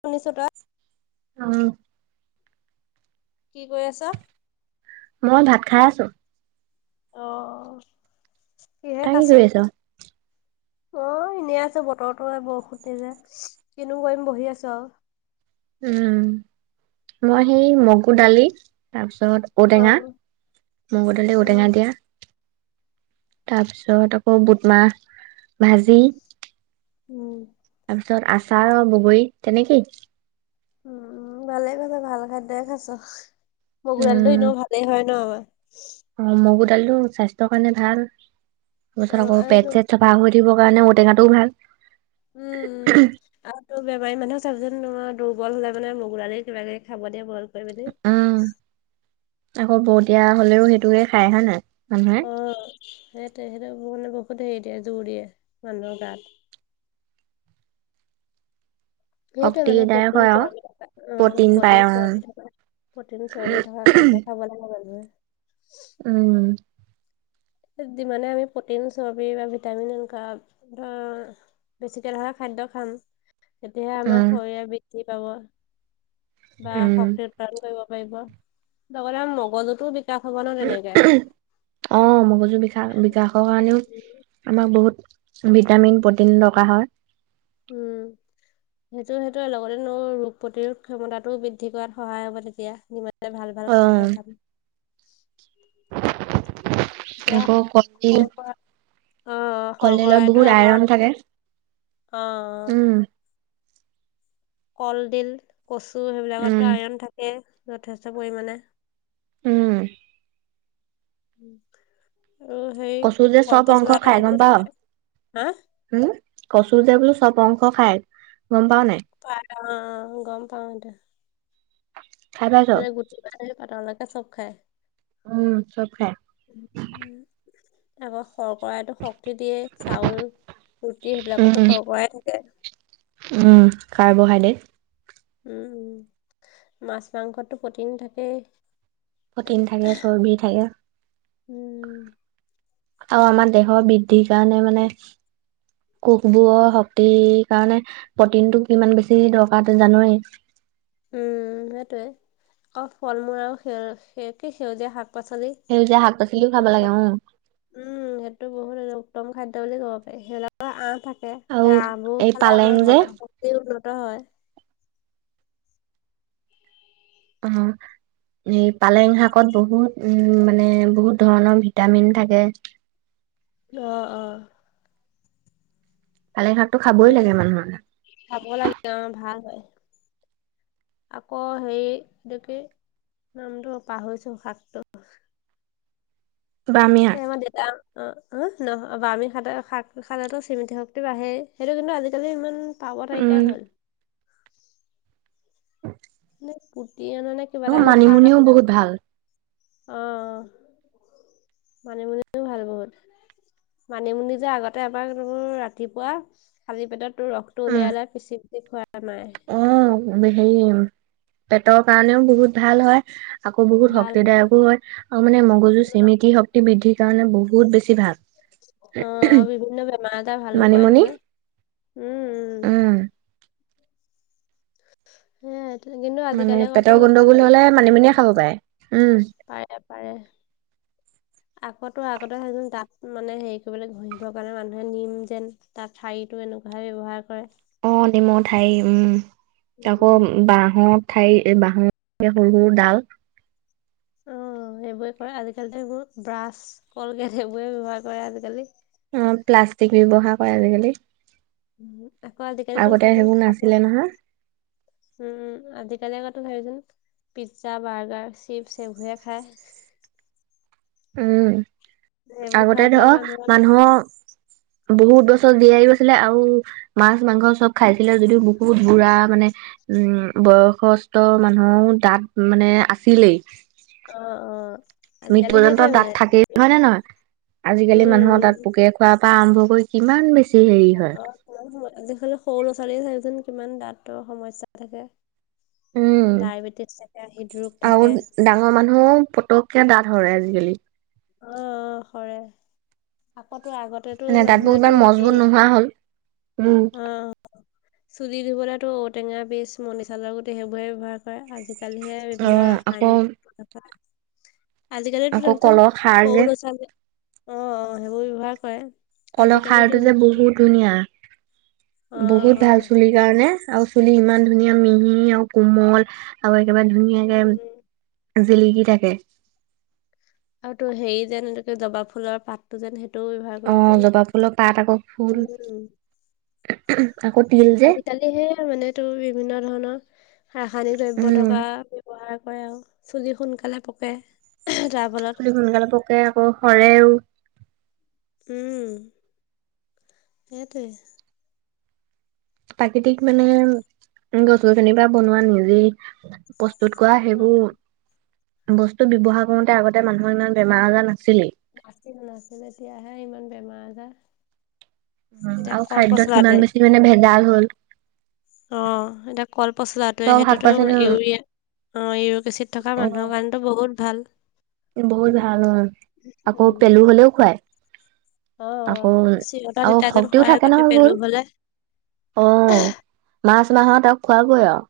শুনিছ তই? উম। কি কৰি আছ? মই ভাত খাই আছো। অ', কিহে ক তই কি আছ কৰি অ', এনেই আছ বতৰৰতো বৰষুতে যে কিনো কৰিম বহি আছো আৰু উম মই সেই মগু দালি তাৰপিছত অ উঔদেঙা মগদাললে উম ঔদেঙা দিয়া তাৰপিছত আকৌ বুটমাহ ভাজি। উম'। তাৰ পিছত আচাৰ বগৰী তেনেকেই। উম' [unintelligible] ভালে খাইছ ভাল খাদ্যয় খাইছ মগৰালটো উম, এনেও ভাল। হয় ন। অ' মগু দাইল স্বাস্থ্যৰ কাৰণে ভাল। অ তাৰপাছত আকৌ আৰু তো পেট চেট চাফা হৈ থাকিব কাৰণে ঔটেঙাটোও ভাল। উম' উম'। আৰু তোৰ বেমাৰী মানুহে চাব যেন তোম দুৰ্বল হলে মানে মগল কিবািবি খাব দিয়ে বইল কৰি পিনে। উম'আকৌ বৌতিয়া হলেও সেইটোৱে খাই হয় নাই, মানুহে। অ' সেইতে সেইটো মানে বহুত হেৰি দিয়ে জোৰ দিয়ে মানুহৰ গাত। সেইটোৱে মানে শক্তিদায়ক প্ৰিন হয় আৰু চৰ্বি থকা প্ৰটিন পায় উিন অ'। চৰ্বি থকা [unintelligible] প্ৰটিন চৰ্বি থকা খাদ্য খাব লাগে মানুহে। উম। যিমানে আমি প্ৰটিন চৰ্বি বা ভিটামিন এনেকুৱা ধৰা বেছি তেল হ'লে খাদ্য খাম। তেতিয়াহে আমাৰ উম, শৰীৰ বৃদ্ধি পাব বা উম। শক্তিৰ কৰিব পাৰিব লগতে মগজতো বিকাশ হ'ব ন তেনেকে। অ' মগজু বি বিকাশৰ কাৰণেও আমাক বহুত ভিটামিন প্ৰটিন দকাৰ হয়। উম [unintelligible] সেইটো সেইটোে লগতে ন ৰোগ প্ৰতিৰোধ ক্ষমতাটো বৃদ্ধি কৰাত সহায় হ'ব তেতিয়া, ইমান। ভাল ভাল খাদ্য খাবি। [unintelligible] এতিয়া আকৌ কলডিল শৰ্কৰা আহ কলডিলত শৰ্কৰাইতটো বহুত আমাৰ আইৰন থাকে। অ'। উম। কলডিল, কচু সেইবিলাকতো উম। আইৰণ থাকে যথেষ্ট পৰিমাণে। উম'। আৰু সেই কচু যে কল চব অংশ পচলা সেৰিও থাকে হা? হুম, কচু যে বোলো চব অংশ খায় গম পাও নাই। পাও অ' গম পাও দে। খাই পাইছ? গুটি পাৰ পা তেওঁলোকে চব খাই। উম' চব খাই। উম' হ'ব। শৰ্কইতো শক্তি দিয়ে চাউল ৰুটি সেইবিলাকো শৰকৰাই থাকে। কাৰ্বোহাইড্ৰেট। উম' মাছ মাংসটো প্ৰটিন থাকেই। প্ৰটিন থাকে, চৰ্বি থাকে। উম আৰু আমাৰ দেহৰ বৃদ্ধিৰ কাৰণে মানে কোষবোৰৰ শক্তিৰ কাৰণে প্ৰটিন টো কিমান বেছি দৰকাৰ তই জানোৱেই। উম' সেইটয়ে আকৌ ফল মূল আৰু সে কি সেউজীয়া শাক পাচলিত। সেউজীয়া শাক পাচলিও খাব লাগে উম। উম' সেইটো বহুত উত্তম খাদ্য বুলি ক'ব পাৰি। সিহঁতৰ আহ থাকে, আৰু সেই আহ বোৰ এই খালে পালেং আমাৰ যে, হজম শক্তি উন্নত হয়। আহ'। এই পালেং শাকত বহুত উম', মানে বহুত ধৰণৰ ভিটামিন থাকে। অ', অ'। পালেং শাকটো খাবই মানে লাগে মানুহে। খাব লাগে অ' ভাল হয়, আকৌ' হেৰি এইটো কি নামটো পাহৰিছো শাকটো বামি শাক এই আমাৰ দেউতা অ', হ নহ বমি শাক শাক খালেটো স্মৃতি শক্তি বাঢ়েই সেইটো কিন্তু আজিকালি ইমান পাব নাইকিয়া হ'ল। [unintelligible] মে পুতি আন নে কিবা অ এটাব শাক মানিমুনিও আছিলে বহুত ৰ'বা ভাল। মানিমুনিও ভাল বহুত। মানিমুনি যে আগতে এবাৰোৰ ৰাতিপুৱা খালি পেটত তটো ৰস টো উম উলিয়াইলৈ পিচি পিচি খোৱা মায়ে অ', হেৰি পেটৰ কাৰণেও বহুত ভাল হয় আকৌ বহুত ভাল ভাল শক্তিদায়কো হয় আৰু মানে মগজুৰ চিমিতি শক্তিৰ বৃদ্ধিৰ কাৰণে বহুত বেছি ভাল। অ', আৰু বিভিন্ন বেমাৰ এজাৰ ভালো কৰে মানিমুনি নহয়, উম, উম। সেয়াই, কিন্তু মানে আজিকালি আকৌ তো পেটৰ গণ্ডগোল হলে মানিমুনিয়ে খাব পাৰে, উম পাৰে পাৰে। [inaudible] আকৌ তো আগতে দাঁত মানে হেৰি কৰিব ঘঁহিবৰ কাৰণে মানুহে নিম যেন তাৰ ঠাৰিতটো এনেকুৱাহে ব্যৱহাৰ কৰে। অ', নিমৰ ঠাৰি উম, আকৌ উম বাঁহত ঠাই বা [unintelligible] সৰু সৰু ডাল অ', সেইবোৰে কৰে, আজিকালি এইবোৰ ব্ৰাছ কলগেট সেইবোৰে ব্যৱহাৰ কৰে আজিকালি। অ', প্লাষ্টিক ব্যৱহাৰ কৰে আজিকালি। উ, আকৌ আজিকালি তো আগতে চাবিচোন সেইবোৰ নাছিলে খাবৰ নহয় উম, আজিকালি আকৌতো চাবিচোন পিজ্জা, বাৰ্গাৰ, চিপছ এইবোৰে খায়। উম, সেইবোৰ আগতে খোৱাৰ ফলত ধৰ মানুহৰ বহুত বছৰ জীয়াইও আছিলে, আৰু মাছ মাংস চব খাইছিলে যদিও বহুত বুঢ়া মানে উম, বয়সস্থ মানুহৰো দাঁত মানে আছিলেই। অ', অ'। মৃত আজিকালি পৰ্যন্ত সেইটোৱে দাঁত মানে থাকেই হয় [unintelligible] নে নহয় আজিকালি মানুহৰ উম, দাঁত পোকে ক [unintelligible] পৰা আৰম্ভ কৰি কিমান বেছি হেৰি হয় উম, আজিকালি সৰু ল'ৰা ছোৱালীয়ে চাবিচোন কিমান দাঁতৰ সমস্যা থাকে উম ডায়েবেটিছ থাকে, হৃদৰোগ আৰু থাকে। ডাঙৰ মানুহৰো পতককে দাঁত সৰে আজিকালি। অ', অ', সৰে আকৌ তো আগতে মানে দাঁতবোৰ মানুহেতো ইমান মজবুত নোহোৱা হ'ল উম। অ', চুলি ধুবলৈতো ঔটেঙা বীজ, মণি চালৰ গুটি সেইবোৰৰে ব্যৱহাৰ কৰে আজিকালিহে অ বিভিন্ন আকৌ ৰাসায়নিক আজিকালিতো আকৌ চাবিচোন কলৰ খাৰ সৰু যে ল'ৰা ছোৱালী, অ', সেইবোৰ ব্যৱহাৰ কৰে কলৰ আজিকালিতো খাৰতো যে বি- বহুত ধুনীয়া, অ বহুত ভাল হয় চুলিৰ কাৰণে আৰু চুলি ইমান ধুনীয়া মিহি আৰু কোমল আৰু একেবাৰে উম। ধুনীয়াকে জিলিকি থাকে। আৰু তো হেৰি যেন এনেকে জবা ফুলৰ পাতটো যেন সেইটোও ব্যৱহাৰ অ কৰিব পাৰি। জবা ফুলৰ পাত আকৌ ফুল, উম আকৌ তিল যে সেয়হে মানে তোৰ বিভিন্ন ধৰণৰ ৰাসায়নিক দ্ৰব্য উম থকা ব্যৱহাৰ কৰে, আৰু চুলি সোনকালে পকে, যাৰ চুলি সোনকালে পকে, আকৌ সৰেও। উম্, সেইটোৱে। প্ৰাকৃতিক মানে, গছ-গছনিৰ পৰা বনোৱা নিজেই প্ৰস্তুত কৰা অ সেইবোৰ বস্তু ব্যৱহাৰ কৰোতে আগতে মানুহক ইমান বেমাৰ আজাৰ নাছিলেই। নাছিলে নাছিলে, এতিয়াহে ইমান বেমাৰ আজাৰ। উম্, এতিয়া আৰু কল খাদ্যত পচলাটোৱে ইমান বেছি মানে ভেজাল হ'ল। অ', সেইতোৱে কলপচলাতোৱে চব শাক সেইটোতো পাচলি অ ইউৰিয়া অ', ইউৰিক এচিড থকা মানুহৰ কাৰণে। টো বহুত ভাল। বহুত ভাল অ', আকৌ উম পেলু হলেও খুৱায়। আকৌ, অ'। চিৰতা আৰু তিতাকেল শক্তিও খোৱাৰ থাকে আগতে নহয় পেলু ভুল। হ'লে। অ', মাৰ্চ মাহত আকৌ খোৱাবৈ আৰু।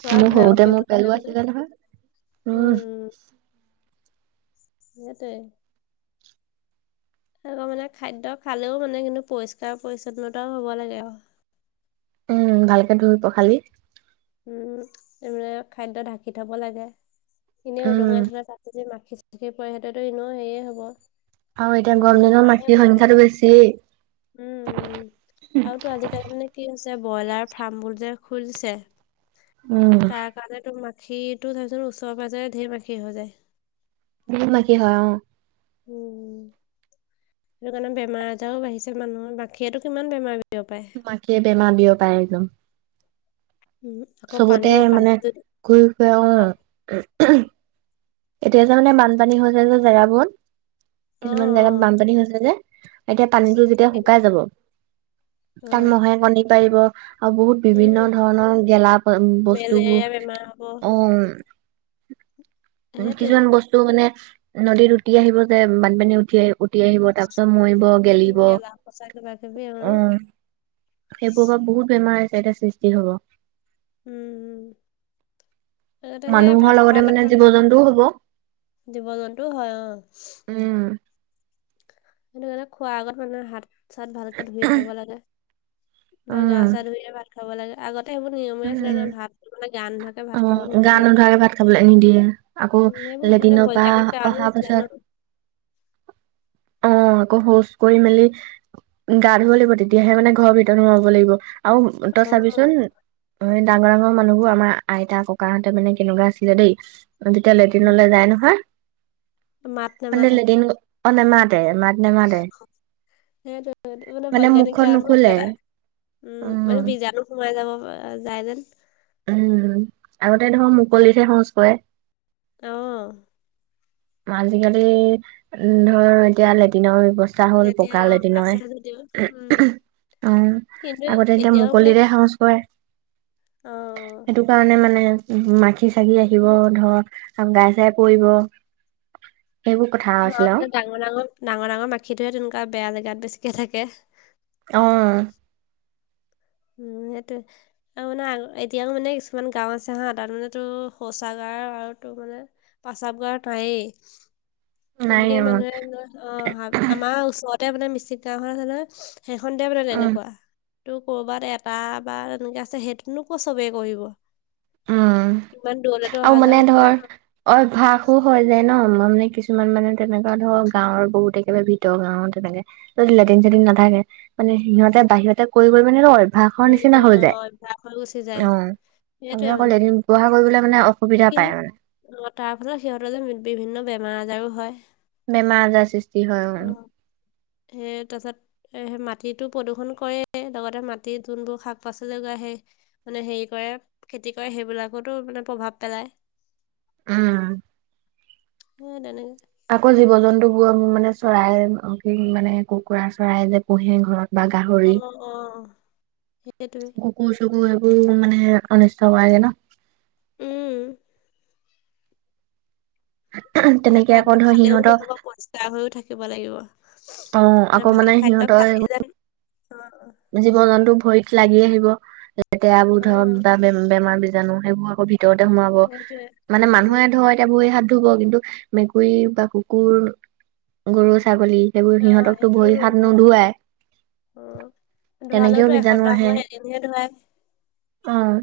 খোৱা মোৰ হয় আৰু সৰুতে মোৰ পেলু হ'লে পেলো মানে আছিলে নহয়, উম, উম্। উম সেইটোৱে। আকৌ মানে খাদ্য খালেও মানে কিন্তু পৰিষ্কাৰ পৰিছন্নতাও হ'ব লাগে আৰু। উম্, ভালকে ধুই পখালি। উম্, সেইয়ে খাদ্য ঢাকি থব লাগে, এনেই উম উদঙাই থলে তাত যে মাখি। সি পায় সিতেতো ইনেও সেয়ে হ'ব। আৰু এতিয়া ন গৰম দিনৰ বেমাৰে মাখিৰ বেয়া সংখ্যাটো হ'ব, বেছিয়েই উম্ আৰু তো আজিকালি। তাৰমানে কি হৈছে, ব্ৰইলাৰ ফাৰ্ম বোৰ যে খুলিছে। উম্, ত মাখিটো চাবিছোন, ওচৰে পাজৰে ধেৰ মাখি হৈ যায়। বহুত মাখি হয় অ', উম্, উম্। সেইটো কাৰণে বেমাৰ আজাৰো বাঢ়িছে মানুহৰ, মাখিয়েতো কিমান বেমাৰ বিয়পায়। মাখিয়ে বেমাৰ বিয়পায় একদম। উম, আকৌ পানী চবতে মানে পানীত যদি ঘূৰি ফুৰে অ', এতিয়া যে মানে বানপানী হৈছে যে জেগাবোৰত, অ', কিছুমান জেগাত অ', বানপানী হৈছে যে। এতিয়া পানীটো যেতিয়া তাকে। শুকাই যাব, তাত অ', মহে কণী পাৰিব। আৰু বহুত উম, বিভিন্ন ধৰণৰ গেলা বস্তুবোৰ মেলেৰিয়া বেমাৰ হ'ব অ', উম্, সেইটোৱে। কিছুমান বস্তু মানে নদীত উটি আহিব যে, বানপানী উটি আহিব। উটি আহিব, তাৰ পিছত মৰিব, উম, গেলিব। গেলা পচা কিবা কিবি অ', সেইবোৰৰ পৰা বহুত বেমাৰ আছে, এতিয়া সৃষ্টি হ'ব। উম্, তাতে সেই ভাত খোৱ লেকে- ইন্দু হ'ব - জীৱ- জন্তু হয় অ', উম্, সেইটো কাৰণে খোৱাৰ আগত মানুহে হাত- চাত ভালকে ধুই খাব লাগে, বা গা উম চা ধুইয়ে ভাত খাব লাগে আগত- সেইবোৰ নিয়মে আছিলে উম মানে ভাত মানে গান নুধু- অ', গা নোধোৱাকে ভাত খাবলৈ নিদিয়ে, আকৌ উম, এইবোৰ মানে লেট্ৰিনৰ পৰা বৈজ্ঞানিক কাৰণো অহাৰ আছিলে পাছত। ন অ', আকৌ শৌচ কৰি মেলি। গা ধুৱ লাগিব। তেতিয়াহে মানে ঘৰ ভিতৰত সোমাব লাগিব। আৰু তই অ', চাবিচোন, ডাঙৰ ডাঙৰ মানুহবোৰ। আমাৰ আইতা ককাহঁতে মানে কেনেকুৱা আছিলে দেই, যেতিয়া উম, লেট্ৰিনলৈ যায় নহয়। মাত মানে নামাতে লেট্ৰিন, অ', নামাতে। মাত নামাতে। সেইটো সেইটো মানে বৈজ্ঞানিক কাৰণো আছে, উম্, উম মানে বীজাণু- সোমাই যাব, যায় যেন- উম্, আগতে দেখোন মুকলিতহে শৌচ কৰে। অ', আজিকালি উম ধৰ এতিয়া লেট্ৰিনৰ ব্যৱস্থা পকা মানে হ'ল এতিয়া পকা অ', লেট্ৰিন আছে নহয়। যদিও উম, অ কিন্তু আগতে এতিয়া এতিয়াও মানে মুকলিৰে শৌচ কৰে। অ'। সেইটো কাৰণে মানে উম মাখি চাখি আহিব মানে ধৰ গাই চাই পৰিব। সেইবোৰ কথা অ আছিলে আৰু ডাঙৰ ডাঙৰ ডাঙৰ ডাঙৰ মাখিটোহে তেনেকা বেয়া জেগাত বেছিকে থাকে। অ'। উম সেইটোৱে। আৰু মানে এতিয়াও মানে কিছুমান গাঁও আছে হা তাত মানে তোৰ শৌচাগাৰ আৰু তোৰ মানে প্ৰস্ৰাৱগাৰ তায়ে। নাই তেনেকে উম মানুহে অ আমাৰ ওচৰতে মে মিষ্টিত গাওৰ আ নয়। সেইখন দে ব উম তেনেকুৱা। তটো কৰবাত এটা বা তেনেককা আছে সেইটোনো কো চবেই কৰিব। উম ইমান দূৰলেতো আৰু অহা মানে যানো কৰে ধৰ ন। অভ্যাসো হৈ যায় ন মানে কিছুমান মানে তেনেকুৱা ধৰক গাঁৱৰ বহুতে একেবাৰে ভিতৰ গাঁওৰ তেনেকে যদি লেটিন চেটিন নাথাকে মানে সিহঁতে বাহিৰতে কৈ কৰি মানে ভাষৰ কৰি নিচিনা কৰি অ হৈ অভ্যাস হৈ গুচি যায় অ'। সেইটোৱে তাৰপিছত ক মানে এদিন ব্যৱহাৰ কৰিবলৈ মানে উম অসুবিধা কিন্তু পায় মানে। অ' তাৰ ফলত সিহঁতৰ যে বিভিন্ন বেমাৰ আজাৰো হয়। বেমাৰ আজাৰ আছে। অ' সেই তচাত এ মাটিতো প্ৰদূষণ কৰে লগতে মাটিৰ যোনবোৰ শাক পাচলি জগা আহে। মানে হেৰি কৰে খেতি কৰে সেইবিলাকতো মানে প্ৰভাৱ পেলায়। উম। উ, তেনেক। আকৌ জীৱ জন্তু বোৰ মোৰ মানে চৰাই কি মানে কুকুৰা চৰাই যে পুহে ঘৰত। বা অ গাহৰি। অ সেইটোৱে কো চ ক সবোৰ মানে অনিষ্ট কগে ন। উম। মানে তেনেকে খাদ্য আকৌ ধৰ খালেও সিহঁতৰ নহ'ব পৰিষ্কাৰ হৈও থাকিব লাগিব। অ ম আকৌ মানে ভাল খাদ্য সিহঁতৰ খাই যায় অ', অ'। জীৱ জন্তু ভৰিত লাগি আহিব লেতেৰা অ বোধৰ বাে বেমাৰ বীজাণু সেইবোৰ আকৌ ভিতৰতে সোমাব সেইটোৱে মানে উম মানুহে ধৰে কেতি ব হাত ধুব কিন্তু মেকুৰী বা কুকুৰ গৰু ছাগলী সেইবোৰ অ সিহঁতকতো ভৰি হাত নুধুৱাই। উ, ধোৱালেওতো এসপ্তাহ আহে ময় এদিনহে ধুৱাই। অ'।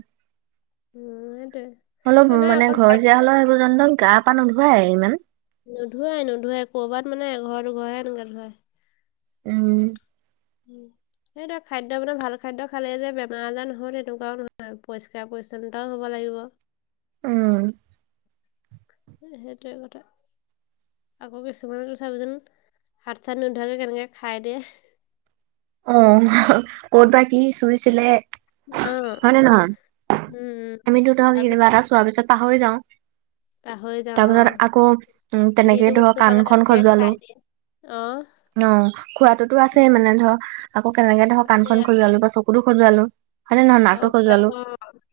উম সটো। অলপ মানে ঘৰচীয়া হ'লেও সেইবোৰজন গা পা নোধুৱাই ইমান। নোধোৱাই নোধোৱৱাই ক'ৰবাত মানে ঘৰটো ঘৰে এনেকে ধুৱাই। উম। উম। সেইটো খাদ্য বানে ভাল খাদ্য খালেই যে বেমাৰ আজাৰ নহয় তেনেকুৱাও নহয় পৰিষ্কাৰ পৰিচ্ছন্নতাও হ'ব লাগিব। উম। সেইটোৱে কথা। আকৌ কিছুমান চাজন হাত চাত নোধোৱাকৈ কেনেকৈ খাই দিয়ে। অ' ক'ত বা কি চুইছিলে। অ'। উম, আমি দুটাও কিবা এটা তাৰপিছত চোৱাৰ পিছত পাহৰি যাওঁ। পাহৰি যাওঁ অ', তাৰপিছত আকৌ উ তেনেকেই যিটো ধৰক বস্তু পালে কাণখন তেনেকে খজোৱালো। খাই দিয়ে অ'। অ' খোৱাতোটো আছেই উম, মানে ধৰ আকৌ কেনেকে ধৰক আছে পাণখন আছে খূজুৱালো বা চকু সৰু সজুৱালোঁ। আৰু কিবা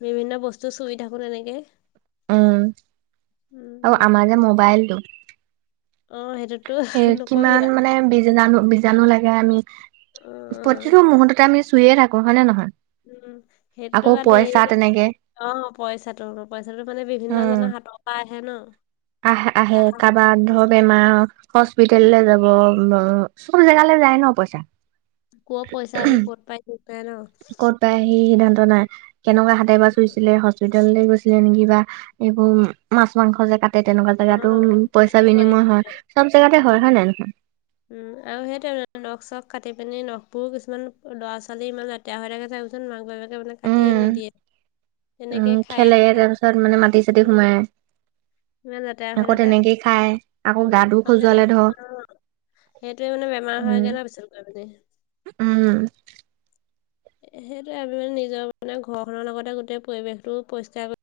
বিভিন্ন বস্তু চুই থাকোঁ এনেকে। উম। আৰু উম, আমাৰ যে মোবাইলটো অ', সেইটোতো নকবি কিমান আৰু মানে বীজাণু বীজাণু লাগে, আমি অ', প্ৰতিটো মুহূৰ্ততে আমি চুয়ে থাকো হয় নে নহয়? উম, সেইটো আকৌ বাদেই পইচা তেনেকে অ' পইচাটো, পইচাটো মানে বিভিন্ন উম জনৰ হাতৰপৰা আহে ন'। আহে আহে, কা- কাৰোবাৰ উম, ধৰ বেমাৰ উম, হস্পিতেললৈ যাব চব জেগালৈ যায় ন' পইচা? ক'ৰ পইচা আহে ক'ত পাই ঠিক নাই ন'? তাই সি সিদ্ধান্ত নাই। কেনেকুৱা হাতে বা চুইছিলে ভিতৰলৈ গৈছিলে নেকি বা এইবোৰ মাছ মাংস যে তাতে তেনেকুৱা অ', জেগাতো উ, পইচা তেনেকুৱাই বিনিময় হয়, সেইটোৱে চব জেগাতে হয় উম। নে নহয়? উম, আৰু সেইটো নখ চখ কাটি পিনি নখবোৰ কিছুমান ল'ৰা ছোৱালী ইমান তেয়া হৈ থাকে যে তাৰপিছত মাক বাপে মানে কাটিয়ে নিদিয়ে। তেনেকে উম, খায়ে খেলে যে থাকে, তাৰপিছত মানে মাটি চাটি সোমাই। উম, ইমান লেতেৰা হৈ আকৌ থাকে। তেনেকেই খায়। আকৌ উম, গাটো আৰু খজুৱালে তেনেকে ধৰ অ' সেইটোৱে মানে বেমাৰ হয়গে ন' পিছত গৈ মানে। উম। সেইটোয়ে আমি মানে নিজৰ মানে ঘৰখনৰ লগতে গোটেই পৰিৱেশটো পৰিষ্কাৰ